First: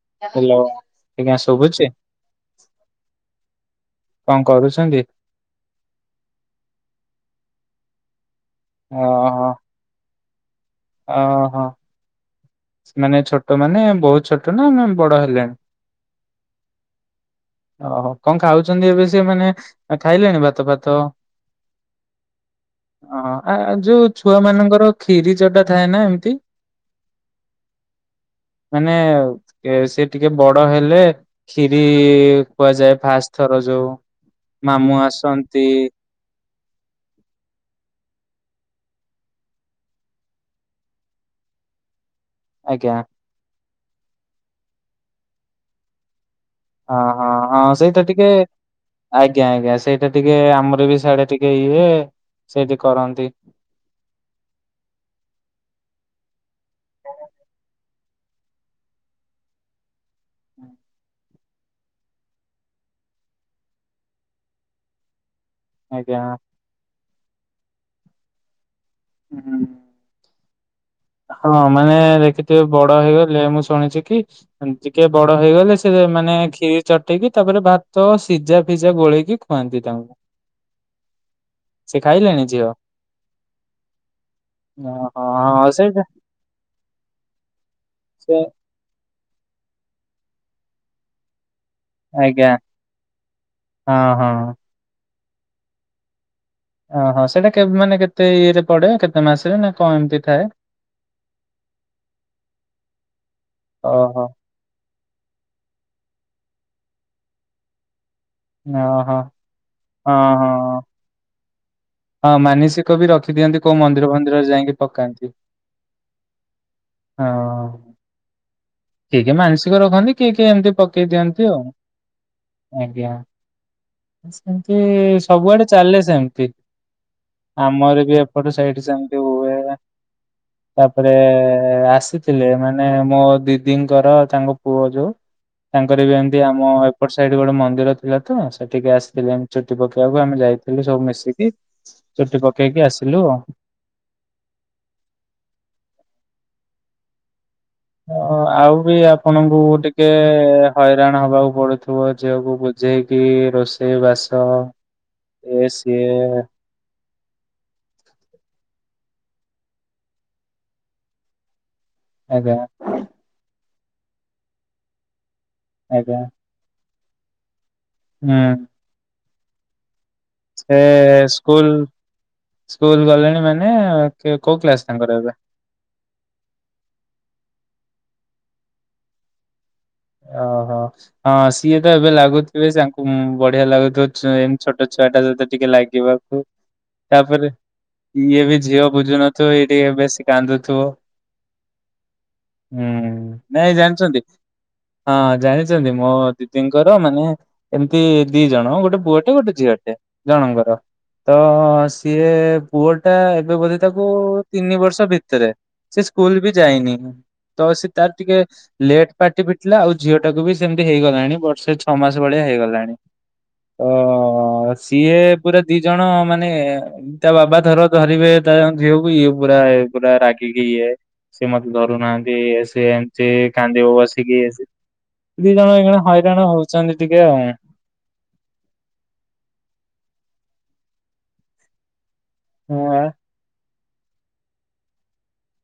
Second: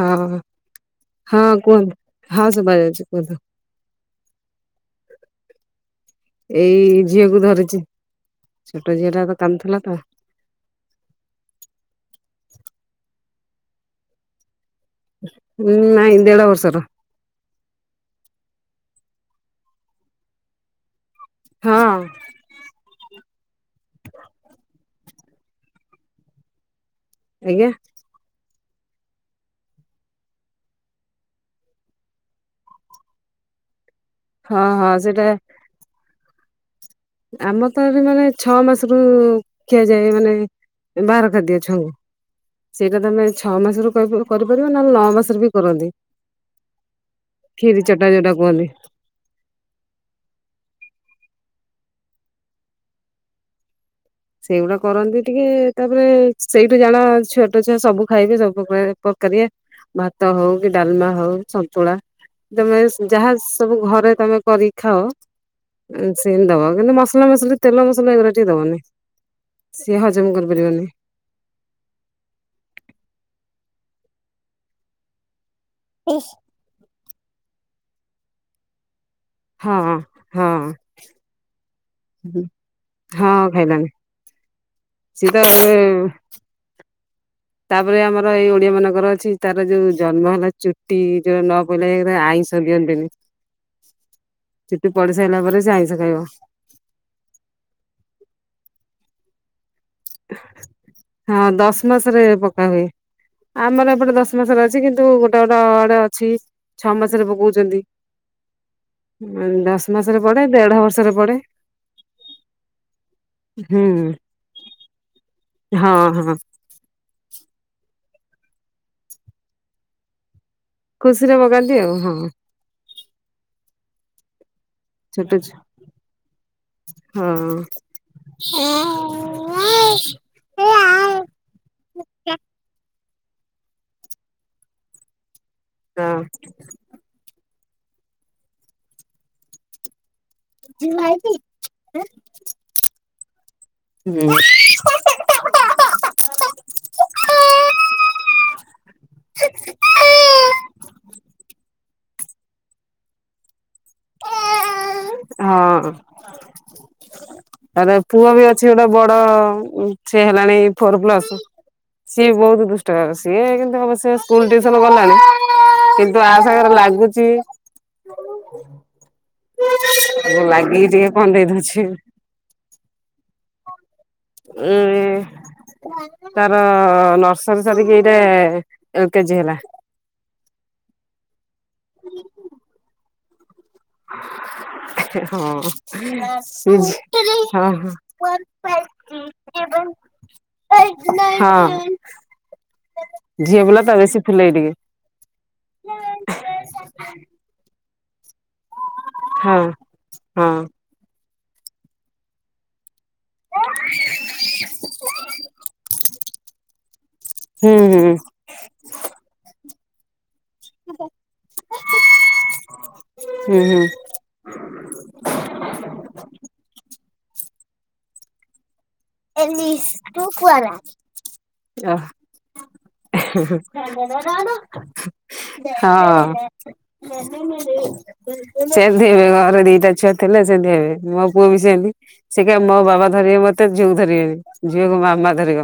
ହଁ ହଁ। ହ୍ୟାଲୋ ଆଜ୍ଞା ଶୁଭୁଛି ହଁକୁହନ୍ତୁ ହଁ ସୁବା ଯାଉଚି କୁହନ୍ତୁ। କଣ କରୁଛନ୍ତି? ଏଇ ଝିଅକୁୁ ଧରିଚି। ଛୋଟ ଝିଅ ଟା ତ ଓହୋ କାନ୍ଦୁଥିଲା ତ। ଓହୋ। ସେ ମାନେ ଛୋଟ ମାନେ ବହୁତ ଛୋଟ ନା ବଡ ହେଲେଣି? ହୁଁ ନାଇଁ ଦେଢ ବର୍ଷର। ଓ କଣ ଖାଉଛନ୍ତି, ଏବେ ସେ ମାନେ ଖାଇଲେଣି ଭାତ ଫାତ? ହଁ। ଅ ହଁ। ଆ ଯୋଉ ଛୁଆ ମାନଙ୍କର ଖିରି ଚଟା ଥାଏ ନା ଏମିତି। ଆଜ୍ଞା। ମାନେ ସେ ଟିକେ ବଡ ହେଲେ ଖରୀ କୁହାଯାଏ ଫାଷ୍ଟ ଥର ଯୋଉ ହଁ ହଁ ମାମୁଁ ସେଇଟା ଆସନ୍ତି। ଆମର ତ ଏ ମାନେ ଛଅ ମାସରୁ ଖିଆଯାଏ ମାନେ ବାହାର ଖାଦ୍ୟ ଛୁଆଙ୍କୁ ଆଜ୍ଞା ସେଇଟା ତମେ ଛଅ ମାସରୁ କରୁ କରୁ କରିପାରିବ ନ ହେଲେ ନଅ ମାସରେ ବି କରନ୍ତି। ହଁ ହଁ ହଁ କ୍ଷୀରି ସେଇଟା ଚଟା ଟିକେ ଯୋଉଟା କୁହନ୍ତି। ଆଜ୍ଞା ଆଜ୍ଞା ସେଇଟା ଟିକେ ଆମର ବି ସିଆଡେ ଟିକେ ଇଏ ସେଇଠି କରନ୍ତି। ସେଇଗୁଡା କରନ୍ତି ଟିକେ ତାପରେ ସେଇଠୁ ଜାଣ ଛୋଟ ଛୁଆ ସବୁ ଖାଇବେ ସବୁ ଫୋପାଡିବେ ପକାରିବେ। ଭାତ ହଉ କି ଡାଲମା ହଉ ସନ୍ତୁଳା। ତମେ ଯାହା ସବୁ ଘରେ ତମେ କରିକି ଖାଅ। ଏ ଆଜ୍ଞା ସେମିତି ଦବ କିନ୍ତୁ ମସଲା ମସିଲି ତେଲ ମସଲା ଏଗୁରା ଟିକେ ଦବନି। ହୁଁ ହୁଁ। ସିଏ ହଜମ କରିପାରିବନି। ହଁ ମାନେ ଦେଖିଥିବେ ବଡ ହେଇଗଲେ ମୁଁ ଶୁଣିଛି କି ଟିକେ ବଡ ହେଇଗଲେ ସେ ହଁ ମାନେ ଖିରୀ ଚଟେଇକି ତାପରେ ଭାତ ସିଝା ଫିଜା ଗୋଳେଇକି ହଁ ଖୁଆନ୍ତି ତାଙ୍କୁ। ହଁ ସେ ଖାଇଲେଣି ହଁ ଖାଇଲାଣିି। ନ ହଁ ସେ ଉୁଁ। ତାପରେ ଆମର ସେ ଏଇ ଓଡିଆ ମାନଙ୍କର ଅଛି ତାର ଯୋଉ ଜନ୍ମ ହେଲା ଚୁ ଟି ଯୋଉ ନ ପଇଲେ ଏରା ଆଜ୍ଞା ଆଇଁଷ ଦଅନ୍ତୀନି। ହଁ ହଁ। ଚୁଟି ପଡି ସାଇଲା ପରେ ସେ ଆଇଁଷ ଖାଇବା। ଅ ହ ସେଇଟା କେବେ ମାନେ କେତେ ଇଏରେ ପଡେ କେତେ ମାସେ ନା କଣ ଏମିତି ଥାଏ ହଁ ଦଶ ମାସରେ ପକା ହୁଏ ଆମର ଏପଟେ ଓହୋ। ଦଶ ମାସରେ ଅ ଛି କିନ୍ତୁ ଗୋଟେ ଗୋଟେ ଆଡେ ଅଛି ଛଅ ମାସରେ ପକଉଚନ୍ତି। ଓହୋ ହଁ ଦଶ ମାସରେ ପଡେ ହଁ। ଦେଢ ବର୍ଷରେ ପଡେ। ହଁ ମାନସିକ ବି ରଖିଦିଅନ୍ତି କୋଉ ହୁଁ ମନ୍ଦିର ଫନ୍ଦିର ଯାଇକି ପକାନ୍ତି। ହଁ ହଁ। ହଁ। କିଏ କିଏ ମାନସିକ ରଖନ୍ତି କିଏ କିଏ ଏମିତି ପକେଇ ଖୁସିରେ ଦିଅନ୍ତି ପକାନ୍ତି ହଁ ଆଉ। ଆଜ୍ଞା ସେମତି ଛୋଟ ସବୁଆଡେ ଚାଲେ ସେମିତି। ହଁ ଆମର ବି ଏପଟ ସାଇଠି ସେମିତି ହୁଏ। ତାପରେ ଆସି ଥିଲେ ମାନେ ମୋ ଦିଦିଙ୍କର ତାଙ୍କ ପୁଅ ଯୋଉ ତାଙ୍କର ହଁ। ବି ଏମିତି ଆମ ଏ ଏପଟ ସାଇଡ ଗୋଟେ ମନ୍ଦିର ଥିଲା ତ ସେଠିକି ଆସିଥିଲେ। ଚୁଟି ପକେଇବାକୁ ଆମେ ଯାଇଥିଲୁ ସବୁ ମିଶିକି ଚୁଟି ପକେଇକି ଆସିଲୁ ଆଉ। ହୁଁ। ହ ଆଉ ବି ଆପଣଙ୍କୁ ଟିକେ ହଇରାଣ ହବାକୁ ପଡୁଥିବ ଝିଅକୁ ବୁଝେଇକି ରୋଷ ଶ ବାସ ଇଏ ସିଏ। ତାରେ ପୁଅ ବି ଅଛି ଗୋଟେ ବଡ ସେ ହେଲାଣି ଫୋର ପ୍ଲସ ସିଏ ଆଜ୍ଞା ବହୁତ୍ ଦୁଷ୍ଟ ସିଏ କିନ୍ତୁ ଅବଶ୍ୟ ସ୍କୁଲ ଟିୟୁସନ ଗଲାଣି ଆଜ୍ଞା କିନ୍ତୁ ଆ ତାଙ୍କର ଲାଗୁଛି। ହୁଁ। ସେ ଲାଗିକି ଟିକେ କନ୍ଦେଇ ସ୍କୁଲ ଦଉଛି। ସ୍କୁଲ ଗଲେଣି ମାନେ କେ- କୋଉ କ୍ଲାସ ତାଙ୍କର ଏବେ? ଉୁଁ। ତାର ନର୍ସରୀ ସରିକି ଏଇଟା ଏ କେଜି ହେଲା। ଓହୋ ହଁ ସିଏ ତ ଏବେ ଲାଗୁଥିବେ ତାଙ୍କୁ ବଢିଆ ଲାଗୁଥିବ। ସୁଣ ଏମିତି ଛୋଟ ଛୁଆ ଟା ସହିତ ଟିକେ ହଁ ଲାଗିବାକୁ ସେ ତାପରେ ହଁ ହଁ। ଇଏ ବି ଝିଅ ବୁଝୁନ ଥିବ ଏ ଟିକେ ବେଶୀ କାନ୍ଦୁଥିବ। ହଁ ହୁଁ ଝିଅ ନାଇଁ ପିଲା ତ ବେଶୀ ଜାଣିଛନ୍ତି। ଫୁଲେଇ ଟିକେ ହଁ ଜାଣିଚନ୍ତି ମୋ ଦିଦିଙ୍କର ମାନେ ଏମତି ଦି ଜଣ ଗୋଟେ ପୁଅ କେ ଗୋଟେ ହଁ ଝିଅଟେ ହଁ ଜଣଙ୍କର ତ ସିଏ ପୁଅଟା ଏବେ ବୋଧେ ତାକୁ ତିନି ବର୍ଷ ଭିତେରେ ସିଏ ସ୍କୁଲ ବି ଯାଇନି ତ ହୁଁ ସି ହୁଁ। ତାର ଟିକେ ଲେଟ୍ ପାଟି ଫିଟିଲା ଆଉ ଜ୍ ଝିଅଟାକୁ ବି ସେମତି ହେଇଗଲାଣି ବର୍ଷେ ଛଅ ମାସେ ଭଳିଆ ହେଇଗଲାଣି ହୁଁ ହୁଁ ତ ସିଏ ପୁରା ଦି ଜଣ ମାନେ ତା ବାବା ଧର ଧରିବେ ତାଙ୍ଗ୍ ଝିଅକୁ ଇଏ ପୁରା ଏ ପୁରା ରାଗିିକି ଇଏ। ସିଏ ମତେ ଧରୁନାହାନ୍ତି ଇଏ ସିଏ ଏମତି କାନ୍ଦିବ ବସ୍ ହଁ। ହଇରାଣ ହଉଛନ୍ତି ଟିକେ ଆଉ। ସେନ୍ତି ହେବେ ଘରେ ଦିଟା ଛୁଆ ଥିଲେ ସେନ୍ତି ହେବେ ମୋ ପୁଅ ବି ସେନ୍ତି। ସେ କହିବ ମୋ ହଁ ବାବା ଧରିବେ ମତେ ଝିଅକୁ ଧରିବେନି ଝିଅକୁ ମାମା ଧରିବ।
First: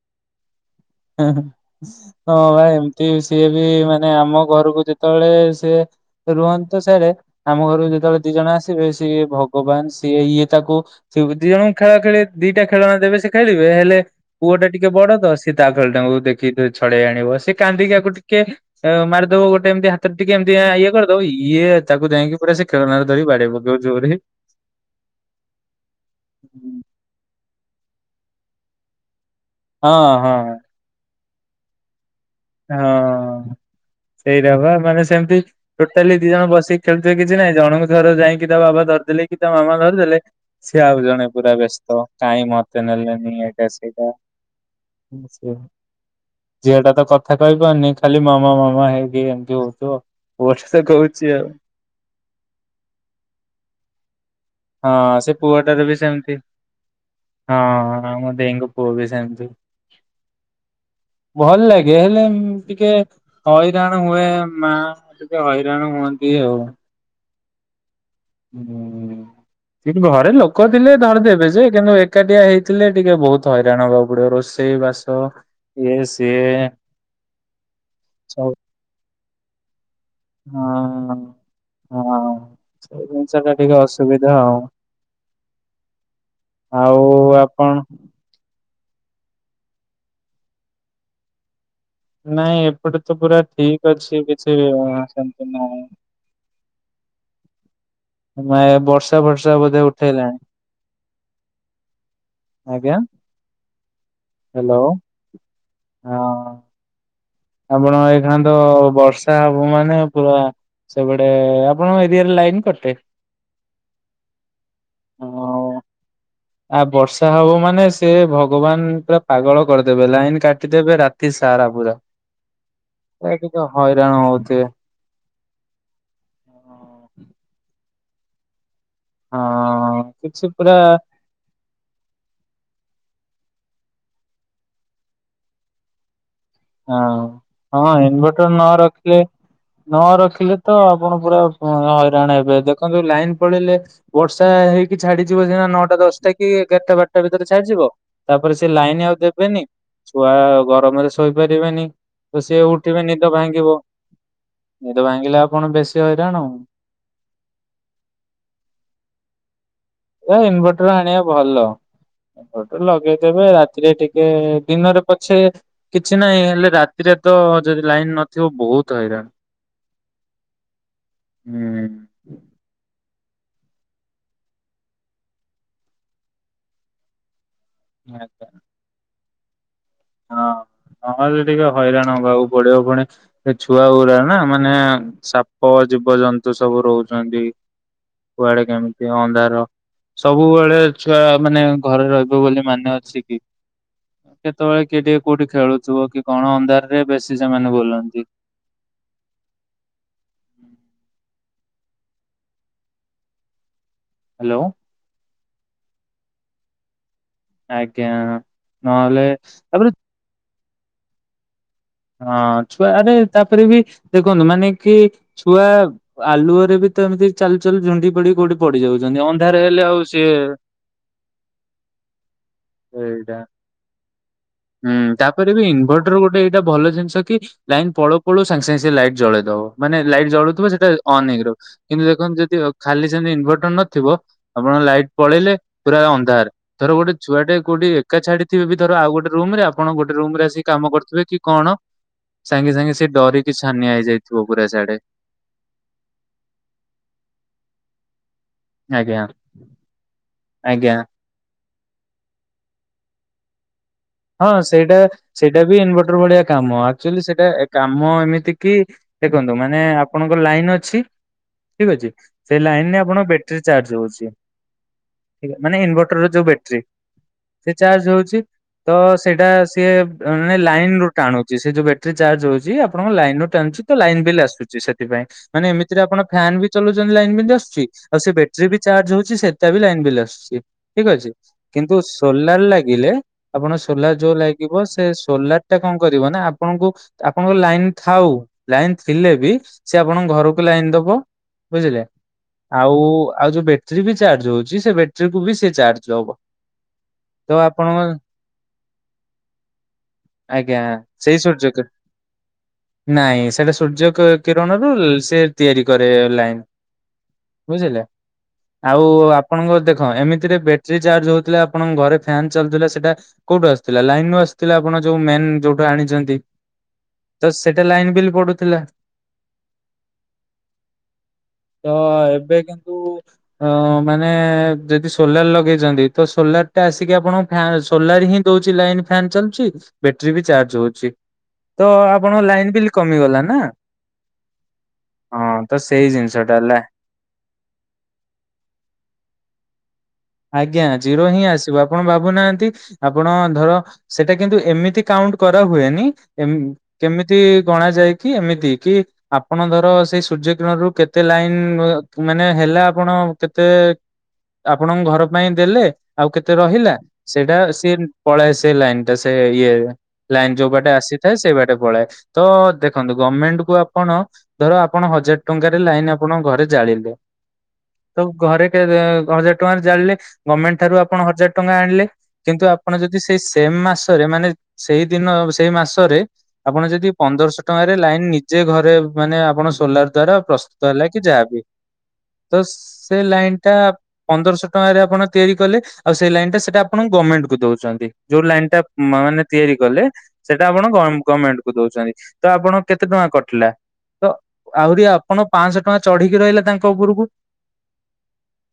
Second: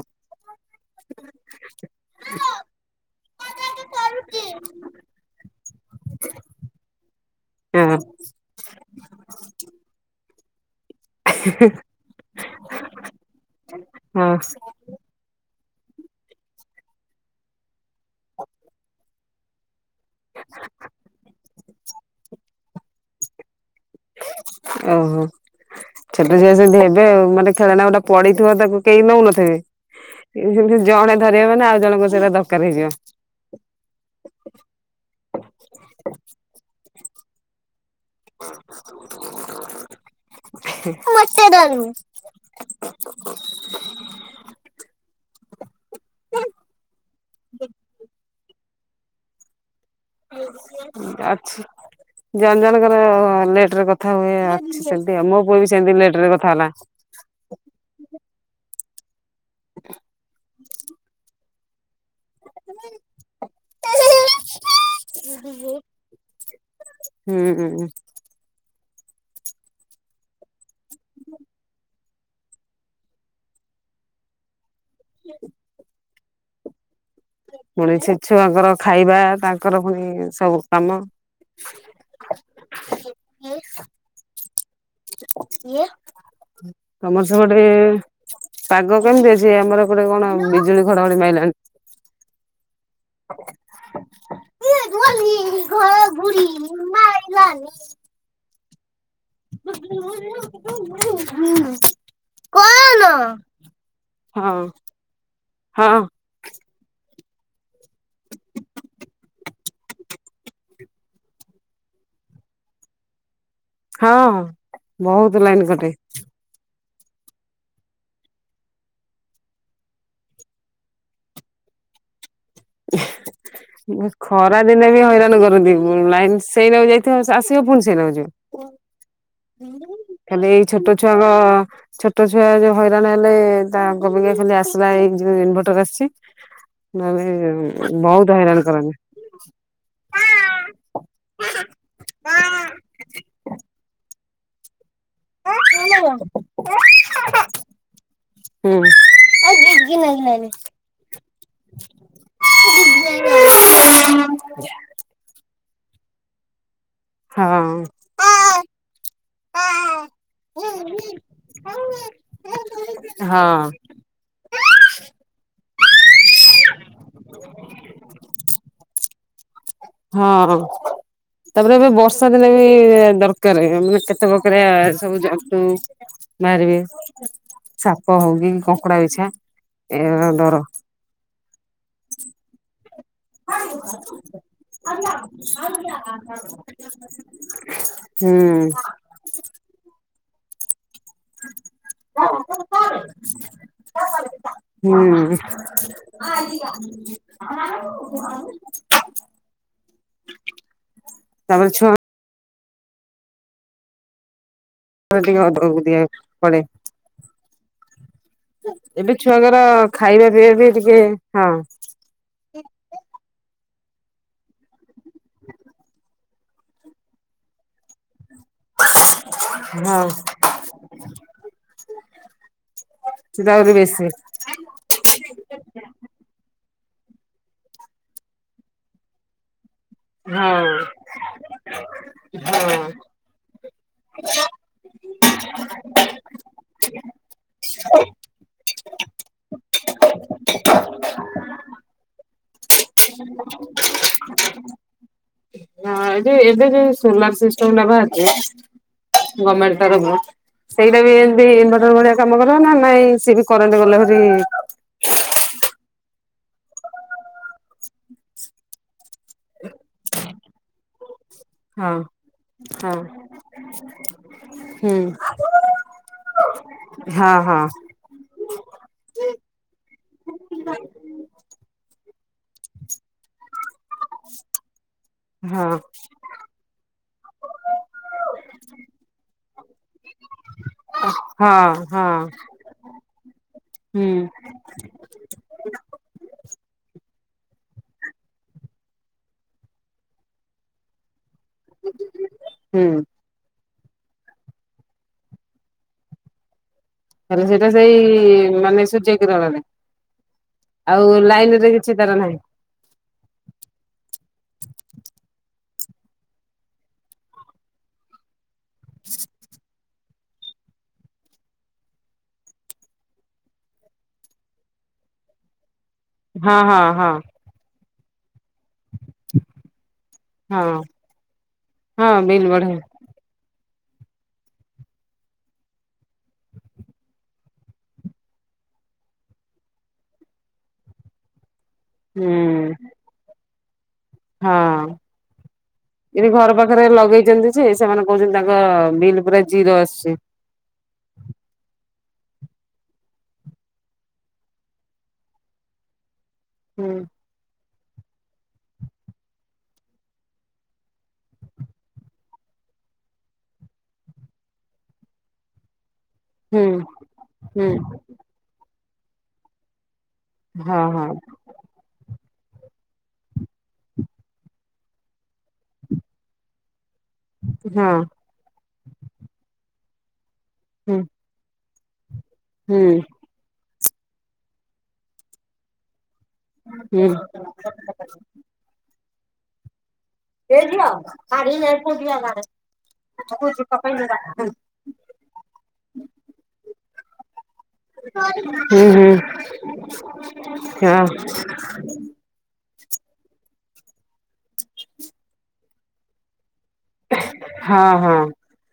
ହେଁ ହେଁ ହଁ ବା ଏମତି ସିଏ ବି ମାନେ ଆମ ଘରୁକୁ ଯେତେବେଳେ ସିଏ ରୁହନ୍ତି ତ ସାଡେ ଆମ ହଁ ଘରୁକୁ ହଁ। ଯେତେବେଳେ ଦି ଜଣ ଆସ୍ ଥିବେ ସିଏ ଭଗବାନ୍ ସିଏ ଇଏ ତାକୁ ଥିବେ ଦି ଜଣଙ୍କୁ ଖେଳା ଖେଳି ଦିଟା ଖେଳଣା ଦେବେ ସେ ଖେଳିବେ ହେଲେ ପୁଅଟା ଟିକେ ବଡ ତ ସି ଏ ତା ଖେଳଟାଙ୍କୁ ଦେଖିକି ଟିକେ ଛଡେଇ ଆଣିବ ସେ କାନ୍ଦିକି ଆକୁ ଟିକେ ଅଁ ମାରିଦବ ଗୋଟେ ଏମତି ହା ତ ଟିକେ ଏମତି ଇଏ କରିଦବ ଇଏ ତାକୁ ଯାଇକି ପୁରା ସେ ଖେଳନାରେ ଧରିକି ବାଡେଇ ପକେଇବ ଜୋରେ। ଓହୋ। ଛୋଟ ଛୁଆ ସେନ୍ତି ହେବେ ଆଉ ମାନେ ଖେଳନା ଗୋଟା ପଡିଥିବ ତାକୁ କେଇ ନଉନଥେବେ ହଁ ଉଁ ହଁ ଯୋଉଠି ଜଣେ ଧରିବ ମାନେ ଆଉ ଜଣଙ୍କର ସେଇଟା ଦ ହଁ। ସେଇଟା ପା ମାନେ ସେମତି ଟୋଟାଲି ଦି ଜଣ ବସିକି ଖେଳୁଥିବେ କିଛି ନାଇଁ ଜଣଙ୍କୁ ଧର ଯାଇକିଁ ତା ବାବା ଧରିଦେଲେ କି ତା ମାମା ଧରିଦେଲେ ସିଏ ଆଉ ଜଣେ ପୁରା ବେସ୍ତ। କାଇଁ ମତେ ନେଲେନି ଏଇଟା ସେଇଟା। ମୁଁ ସେଆ ଝିଅଟା ତ କ କଥା କହିପାରୁନି ଖାଲି ମାମା ମାମା ହେଇକି ଏମତି ହଉଥିବ ବଟ୍ ସେ କହୁଚି ଆଉ। ଅଛି। ଜଣ ଜଣଙ୍କର ଲେଟରେ କଥା ହୁଏ ଅଛି ସେନ୍ତି ହଁ ଆଉ ସେ ମୋ ପୁଅ ବି ପୁଅଟାର ସେନ୍ତି ଲେଟରେ ସେମିତି କଥା ହେଲା। ହଁ ମୋ ଦେଇଙ୍କ ପୁଅ ବି ସେମତି। ଭଲ ଲାଗେ ହେଲେ ଉଁ ଟିକେ ହଇରାଣ ହୁଏ ମା ଟିକେ ହଇରାଣ ହୁଅନ୍ତି ଆଉ। ହୁଁ ଉଁ ଉଁ। ଉଁ ସିନ୍ତି ଘରେ ଲୋକ ଥିଲେ ଧରିଦବେ ଯେ କିନ୍ତୁ ଏକାଟିଆ ହେଇଥିଲେ ଟିକେ ବୋହୁତ ତ ହଇରାଣ ହବାକୁ ପଡିବ ରୋଷେଇ ବାସ ଇଏ ସିଏ ଏଁ। ପୁଣି ସେ ଛୁଆଙ୍କର ଖାଇବା ତାଙ୍କର ଫୁଣି ହଁ ହଁ ସେଇ ଜିନିଷଟା ଟିକେ ଅସୁବିଧା ଆଉ। ଆଉ ତମର ସେପଟେ ଆପଣ ପାଗ କେମତି ଅଛି ଆମର ଏପଟେ କଣ ବିଜୁଳି ଘଡଘଡି ମାଇଲାଣି। ନାଇଁ ଏପଟେ ତ ପୁରା ଠିକ୍ ଅଛି କିଛି ଅ ଆଁ ସେମତି ନାଇଁ। [inaudible] ଆମ ଆଏ ବର୍ଷ୍ ଆଜ୍ଞା [inaudible] ହଁ ହ୍ୟାଲୋ ହଁ। ଆମର ଏଇଖିଣା ତ ବର୍ଷା ହବ ମାନେ ପୁରା ସବୁଆଡେ ଆପଣଙ୍କ ଏରିଆରେ ଲାଇନ୍ କଟେ? ହଁ ବୋହୁତ ଲାଇନ୍ କଟେ। ଆ ବର୍ଷା ହବ ମାନେ ସେ ଭଗବାନ୍ ପୁରା ପାଗଳ କରିଦେବେ ଲାଇନ କାଟିଦେବେ ରା ତି ସାରା ପୁରା। ଏ ଟିକେ ଉଁ ହଇରାଣ ହଉଥିବେ। ଖରାଦିନେ ବି ହଇରାଣ କରନ୍ତି। ଉଁ ଲାଇନ୍ ସେଇନାଗେ ଯାଇଥିବ ସେ ଆସିବ ପୁଣି ସେଇନାଗେ ଯିବ। ହଁ କିଛି ଖାଲି ଏଇ ପୁରା ଛୋଟ ଛୁଆଙ୍କ ଛୋଟ ଛୁଆ ଯୋଉ ହଇରାଣ ହେଲେ ତାଙ୍କ ପାଇଁ ଖାଲି ଆସରା ହେଇ ଯୋଉ ଇନଭର୍ଟର ଆସିଛି। ହଁ ନାହେଲେ ହଁ ବହୁତ ଇନଭଟର ନ ହଇରାଣ ରଖିଲେ କରନ୍ତି। ନ ରଖିଲେ ତ ଆପଣ ପୁରା ହଇରାଣ ହେବେ ଦେଖନ୍ତୁ ଲାଇନ ପଳେଇଲେ ବର୍ଷା ହେଇ କି ଛାଡିଯିବ ସିନା ନଅଟା ଦଶଟା କି ଏଗାରଟା ବାରଟା ଭିତରେ ଛାଡିଯିବ ତାପରେ ସେ ହୁଁ ଲାଇନ ଆଉ ଦେବେନି ଛୁଆ ଗରମରେ ଶୋଇପାରିବେନି ତ ସିଏ ଉଠିବେ ନିଦ ଭାଙ୍ଗିବ ନିଦ ଭାଙ୍ଗିଲେ ଆପଣ ବେଶୀ ହଇରାଣ ହଁ। ଏ ଇନଭଟର ଆଣିବା ଭଲ ଇନଭଟର ଗୋଟେ ଲଗେଇଦେବେ ହଁ। ରାତିରେ ଟିକେ ଦିନରେ ପଛେ କିଛି ନାହିଁ ହେଲେ ରାତିରେ ତ ଯଦି ଲାଇନ ନଥିବ ବହୁତ ହଇରାଣ ହଁ ତାପରେ ହୁଁ ଏବେ ବର୍ଷା ବର୍ଷା ଦିନେ ବି ଦରକାର ମାନେ କେତେ ପ୍ରକାର ସବୁ ଜନ୍ତୁ ବାହାରିବେ ସାପ ହଉ କିି କଙ୍କଡା ବିଛା ଏ ଡର ହଁ ନହେଲେ ଟିକେ ହଇରାଣ ହେବାକୁ ପଡିବ ପୁଣି ସେ ଛୁଆ ଗୁୁରା ନା ମାନେ ସାପ ଜୀବ ଜନ୍ତୁ ସବୁ ରହୁଛନ୍ତି ହୁଁ। କୁଆଡେ କେମିତି ଅନ୍ଧାର ସବୁବେଳେ ଛୁଆ ମାନେ ଘରେ ରହିବ ବୋଲି ମାନେ ଅଛି କି ହ [unintelligible] କେତେବେଳେ ହୁଁ କିଏ ଟିକେ କୋଉଠି ଖେଳୁଥିବ କି କଣ ଅନ୍ଧାରରେ ବେଶୀ ସେମାନେ ବୁଲନ୍ତି। [unintelligible] ତାପରେ ଛୁଆ [unintelligible] ହ୍ୟାଲୋ। ଟିକେ ଅଦି କଳେେ [unintelligible] ଆଜ୍ଞା। ଏବେ ନହେଲେ ଛୁଆଙ୍କର ତାପରେ ଖାଇବା ପିଇବା ବି ଟିକେ ହଁ ହଁ, ଛୁଆ ଆରେ ତାପରେ ବି ଦେଖନ୍ତୁ ମାନେ କି ଛୁଆ ଆଲୁଅରେ ବି ତ ଏମିତି ଚାଲୁଚାଲୁ ଝୁଣ୍ଡି ପଡି କୋଉଠି ପଡି ଯାଉଛନ୍ତି ଅନ୍ଧାର ହେଲେ ଆଉ ହଁ ସିଏ ଏଇଟା ସେଟା ଆହୁରି ବେସୀ ହୁଁ, ତାପରେ ବି ଇନଭର୍ଟର ଗୋଟେ ଏଇଟା ଭଲ ଜିନିଷ କି ଲାଇନ୍ ପଳଉ ପଳଉ ସାଙ୍ଗେ ସାଙ୍ଗେ ସେ ଲାଇଟ ଜଳେଇଦବ। ମାନେ ଲାଇଟ୍ ହଁ ଜଳୁଥିବ ସେଇଟା ଅନ୍ [unintelligible] ହେଇଗିବ କିନ୍ତୁ ଦେଖନ୍ତୁ ଯଦି ହଁ। ଖାଲି ସେମିତି ଇନଭର୍ଟର ନଥିବ ଆପଣ ଲାଇଟ୍ ପଳେଇଲେ ପୁରା ଅନ୍ଧାର ଧର ଗୋଟେ ଛୁଆଟେ କୋଉଠି ଏକ ଛାଡି ଥିବେ ବି ଧର ଆଉ ଗୋଟେ ରୁମ ରେ ଆପଣ ଗୋଟେ ରୁମରେ ଆସି କାମ କରିବେ କି କଣ ସାଙ୍ଗେ ସାଙ୍ଗେ ସେ ଡରିକି ଛାନିଆ ହେଇଯାଇଥିବ ପୁରା ସିଆଡେ? ହଁ ଏ ଯେ ଏବେ ଯୋ ସୋଲାର ସିଷ୍ଟମ ନେବା [unintelligible] ଆଜ୍ଞା। ଗଭର୍ଣ୍ଣମେଣ୍ଟ ତରଫରୁ, ଆଜ୍ଞା ସେଟା ବି ଏମତି ଇନଭର୍ଟର୍‌ରେ ଭଳିଆ କାମ କରିବ ନା ନାଇଁ, [unintelligible] କରନ୍ତି ଗଲେ ଫରି ହଁ [unintelligible] ସେଇଟା ସେଇଟା ବି ଇନଭର୍ଟର ଭଳିଆ କାମ ଆକ୍ଚୁଆଲି ସେଇଟା କାମ ଏମିତି କି ଦେଖନ୍ତୁ ମାନେ ଆପଣଙ୍କ ଲାଇନ ଅଛି ଠିକ ହଁ ଅଛି ସେ ଲାଇନ ହଁ ରେ ଆପଣଙ୍କ ବ୍ୟାଟେରୀ ଚାର୍ଜ ହଉଛି ହୁଁ। ମାନେ ଇନଭର୍ଟର ଯୋଉ ବ୍ୟାଟେରୀ ହଁ ହଁ ସେ ଚାର୍ଜ ହଉଛି ତ ସେଇଟା ସିଏ ମାନେ ଲାଇନ ରୁ ଟାଣୁଛି ସେ ଯୋଉ ବଟେରୀ ଚାର୍ଜ ହଉଛି ଆପଣଙ୍କ ଲାଇନ ରୁ ଟାଣୁଛି ତ ଲାଇନ ବିଲ ଆସୁଛି ସେଥିପାଇଁ ହଁ ମାନେ ଏମିତିରେ ଆପଣ ଫ୍ୟନ୍ ବି ଚଲଉଛନ୍ତି ଲାଇନ ବିଲ ଆସୁଛି ଆଉ ସେ ବ୍ୟାଟେରୀ ବି ଚାର୍ଜ ହଉଛି ସେଟ ବି ଲାଇନ ବିଲ ଆସୁଛି ଠିକ ଅଛି ହଁ କିନ୍ତୁ ହଁ ସୋଲାର ଲାଗିଲେ ଆପଣ ହୁଁ ସୋଲାର ଯୋଉ ଲାଇ ଥିବ ସେ ସୋଲାର ଟା କଣ କରିବ ନା ଆପଣଙ୍କୁ ଆପଣଙ୍କ ଲାଇନ ଥାଉ ଲାଇନ ଥିଲେ ବି ସେ ଆପଣଙ୍କ ଘରକୁ ଲାଇନ ଦବ ବୁଝିଲେ ହୁଁ ଆଉ ଆଉ ଯୋଉ ଯିବେ? ସେ ବି ଚାର୍ଜ ହଉଛି ସେ ବ୍ୟାଟେରିକୁ ବି ସେ ଚାର୍ଜ ହବ। ହେଲେ ସେଇଟା ସେଇ ମାନେ ସୂର୍ଯ୍ୟ କିରଣରେ। ଆଜ୍ଞା ଆଉ ସେଇ ଲାଇନ ସୂର୍ଯ୍ୟ ରେ କି କିଛି ତାର ନାହିଁ। ନାଇଁ ସେଇଟା ସୂର୍ଯ୍ୟ ଙ୍କ କିରଣରୁ ସେ ତିଆରି କରେ ଲାଇନ। ବୁଝିଲେ ଆଉ ଆପଣଙ୍କ ଦେଖ ଏମିତିରେ ବେ ଟେରି ଚାର୍ଜ ହଉଥିଲା ଆପଣଙ୍କ ଘରେ ଫ୍ୟାନ୍ ଚାଲୁଥିଲା ସେଇଟା କୋଉଠୁ ଆସୁଥିଲା? ଲାଇନ ଆଶୁଥିଲା ଆପଣ ଯୋଉ ମେନ୍ ଯୋଉଠୁ ଆଣିଛନ୍ତି। ହଁ ହଁ ହଁ। ତ ସେଟା ଲାଇନ ବି ପଡୁଥିଲା। ହଁ ତ ହଁ ବିଲ୍ ଏବେ ବଢିଆ କିନ୍ତୁ ଅ ମାନେ ଯଦି ସୋଲାର ଲଗେଇଛନ୍ତି ତ ସୋଲାର ଟା ଆସିକି ଆପଣ ଫ୍ୟାନ ସୋଲାର ହିଁ ଦଉଛି ଲାଇନ ଫ୍ୟାନ୍ ଚାଲୁଛି ବ୍ୟାଟେରୀ ବି ଚାର୍ଜ ହଉଛି। ତ ହୁଁ ଆପଣଙ୍କ ଲାଇନ ବିଲ୍ କମିଗଲା ନା। ହଁ, ହଁ ତ ସେଇ ଏଠି ଜିନିଷ ଟା ଘର ହେଲା ପାଖରେ ଲଗେଇଛନ୍ତି। ସେମାନେ କହୁଛନ୍ତି ତାଙ୍କ ବିଲ୍ ପୁରା ଜିରୋ ଆସୁଛି। ଆଜ୍ଞା ଜିରୋ ହିଁ ଆସିବ ଆପଣ ଭାବୁନାହାନ୍ତି ଆପଣ ଧର ସେଟା କିନ୍ତୁ ଏମିତି କାଉଣ୍ଟ କରା ହୁଏନି କେ ହୁଁ କେମି ତି ଗଣା ଯାଇକି ଏମିତି କି ଆପଣ ଧର ସେଇ ସୂର୍ଯ୍ୟ କିରଣରୁ କେତେ ଲାଇନ ହ ମାନେ ହେଲା ଆପଣ କେତେ ଆପଣଙ୍କ ଘର ପାଇଁ ଦେଲେ ଆଉ କେତେ ହୁଁ ରହିଲା ସେଇଟା ହୁଁ ସିଏ ପଳାଏ ସେ ଲାଇନଟା ସେ ଇଏ ଲାଇନ ଯୋଉ ହଁ ବାଟେ ହଁ ଆସିଥାଏ ସେଇ ବାଟେ ପଳାଏ। ତ ଦେଖନ୍ତୁ ଗମେଣ୍ଟ କୁ ଆପଣ ଧର ଆପଣ ହଜାର ଟଙ୍କାରେ ଲାଇନ ଆପଣଙ୍କ ଘରେ ଜାଳିଲେ। ହଁ। ତ ଘରେ ହଜାର ଟଙ୍କାରେ ଜାଣିଲେ ଗମେଣ୍ଟ ଠାରୁ ହୁଁ ଆପଣ ହଜାର ଟଙ୍କା ଆଣିଲେ। କିନ୍ତୁ ହୁଁ ଆପଣ ଯଦି ସେଇ ସେମ ମାସରେ ମାନେ ସେଇ ଦିନ ସେଇ ମାସରେ ଆପଣ ହୁଁ ଯଦି ପନ୍ଦରଶହ ଟଙ୍କାରେ ଲାଇନ ନିଜେ ଘରେ ମାନେ ଆପଣ ସୋଲାର ଦ୍ଵାରା ପ୍ରସ୍ତୁତ ହେଲା କି ଯାହାବି ତ ସେ ଲାଇନ ଟା ପନ୍ଦରଶହ ଟଙ୍କାରେ ଆପଣ ତିଆରି କଲେ ଆଉ ସେଇ ଲାଇନଟା ସେଟା ଆପଣ ଗମେଣ୍ଟକୁ ଦଉ ଦଉଛନ୍ତି ଯୋଉ ଲାଇନଟା ହୁଁ ହୁଁ ମାନେ ତିଆରି କଲେ ସେଟା ଆପଣ ଗ ଗମେଣ୍ଟକୁ ଦଉଛନ୍ତି। ତ ଆପଣ କେତେ ଟଙ୍କା କଟିଲା ତ ଆହୁରି ଆପଣ ପାଞ୍ଚଶହ ଟଙ୍କା ଚଢିକି ରହିଲା ତାଙ୍କ ତ ଉପରକୁ। ହଁ ହଁ।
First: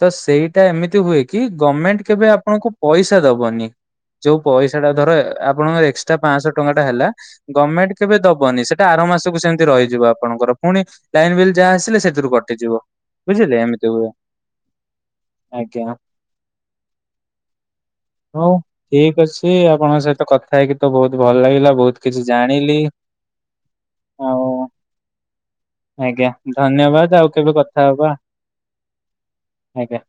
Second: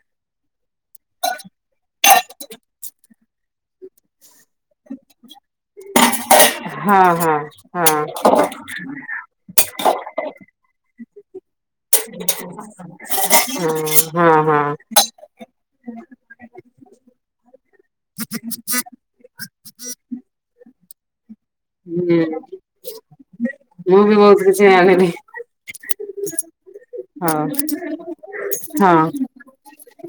ତ ସେଇଟା ଏମିତି ହୁଏ କି ଗମେଣ୍ଟ କେବେ ଆପଣଙ୍କୁ ପଇସା ଦବନି। ଯୋଉ ପଇସା ଟା ଧର ଏ ଆପଣଙ୍କର ଏକ୍ସଟ୍ରା ପାଞ୍ଚଶହ ଟଙ୍କା ଟା ହେଲା। ହଁ ହଁ ହଁ ହଁ ଗମେଣ୍ଟ କେବେ ଦବନି ସେଟା ଆର ମାସକୁ ସେମିତି ରହିଯିବ ଆପଣଙ୍କର ପୁଣି ଲାଇନ ବିଲ୍ ଯାହା ଆସିଲେ ସେଥିରୁ କଟିଯିବ ହଁ ବୁଝିଲେ ଏମିତି ହୁଏ ହଁ ହଁ। ଆଜ୍ଞା ହଉ ଠିକ ଅଛି। ଛି ଆପଣଙ୍କ ସହିତ କଥା ହେଇକି ତ ବହୁତ ଭଲ ଲାଗିଲା ବହୁତ କିଛି ହୁଁ ଜାଣିଲି। ମୁଁ ବି ଆଉ ବହୁତ କିଛି ଜାଣିଲି। ଆଜ୍ଞା ଧନ୍ୟବାଦ ଆଉ ହଁ କେବେ କଥା ହବା ହଁ ଆଜ୍ଞା।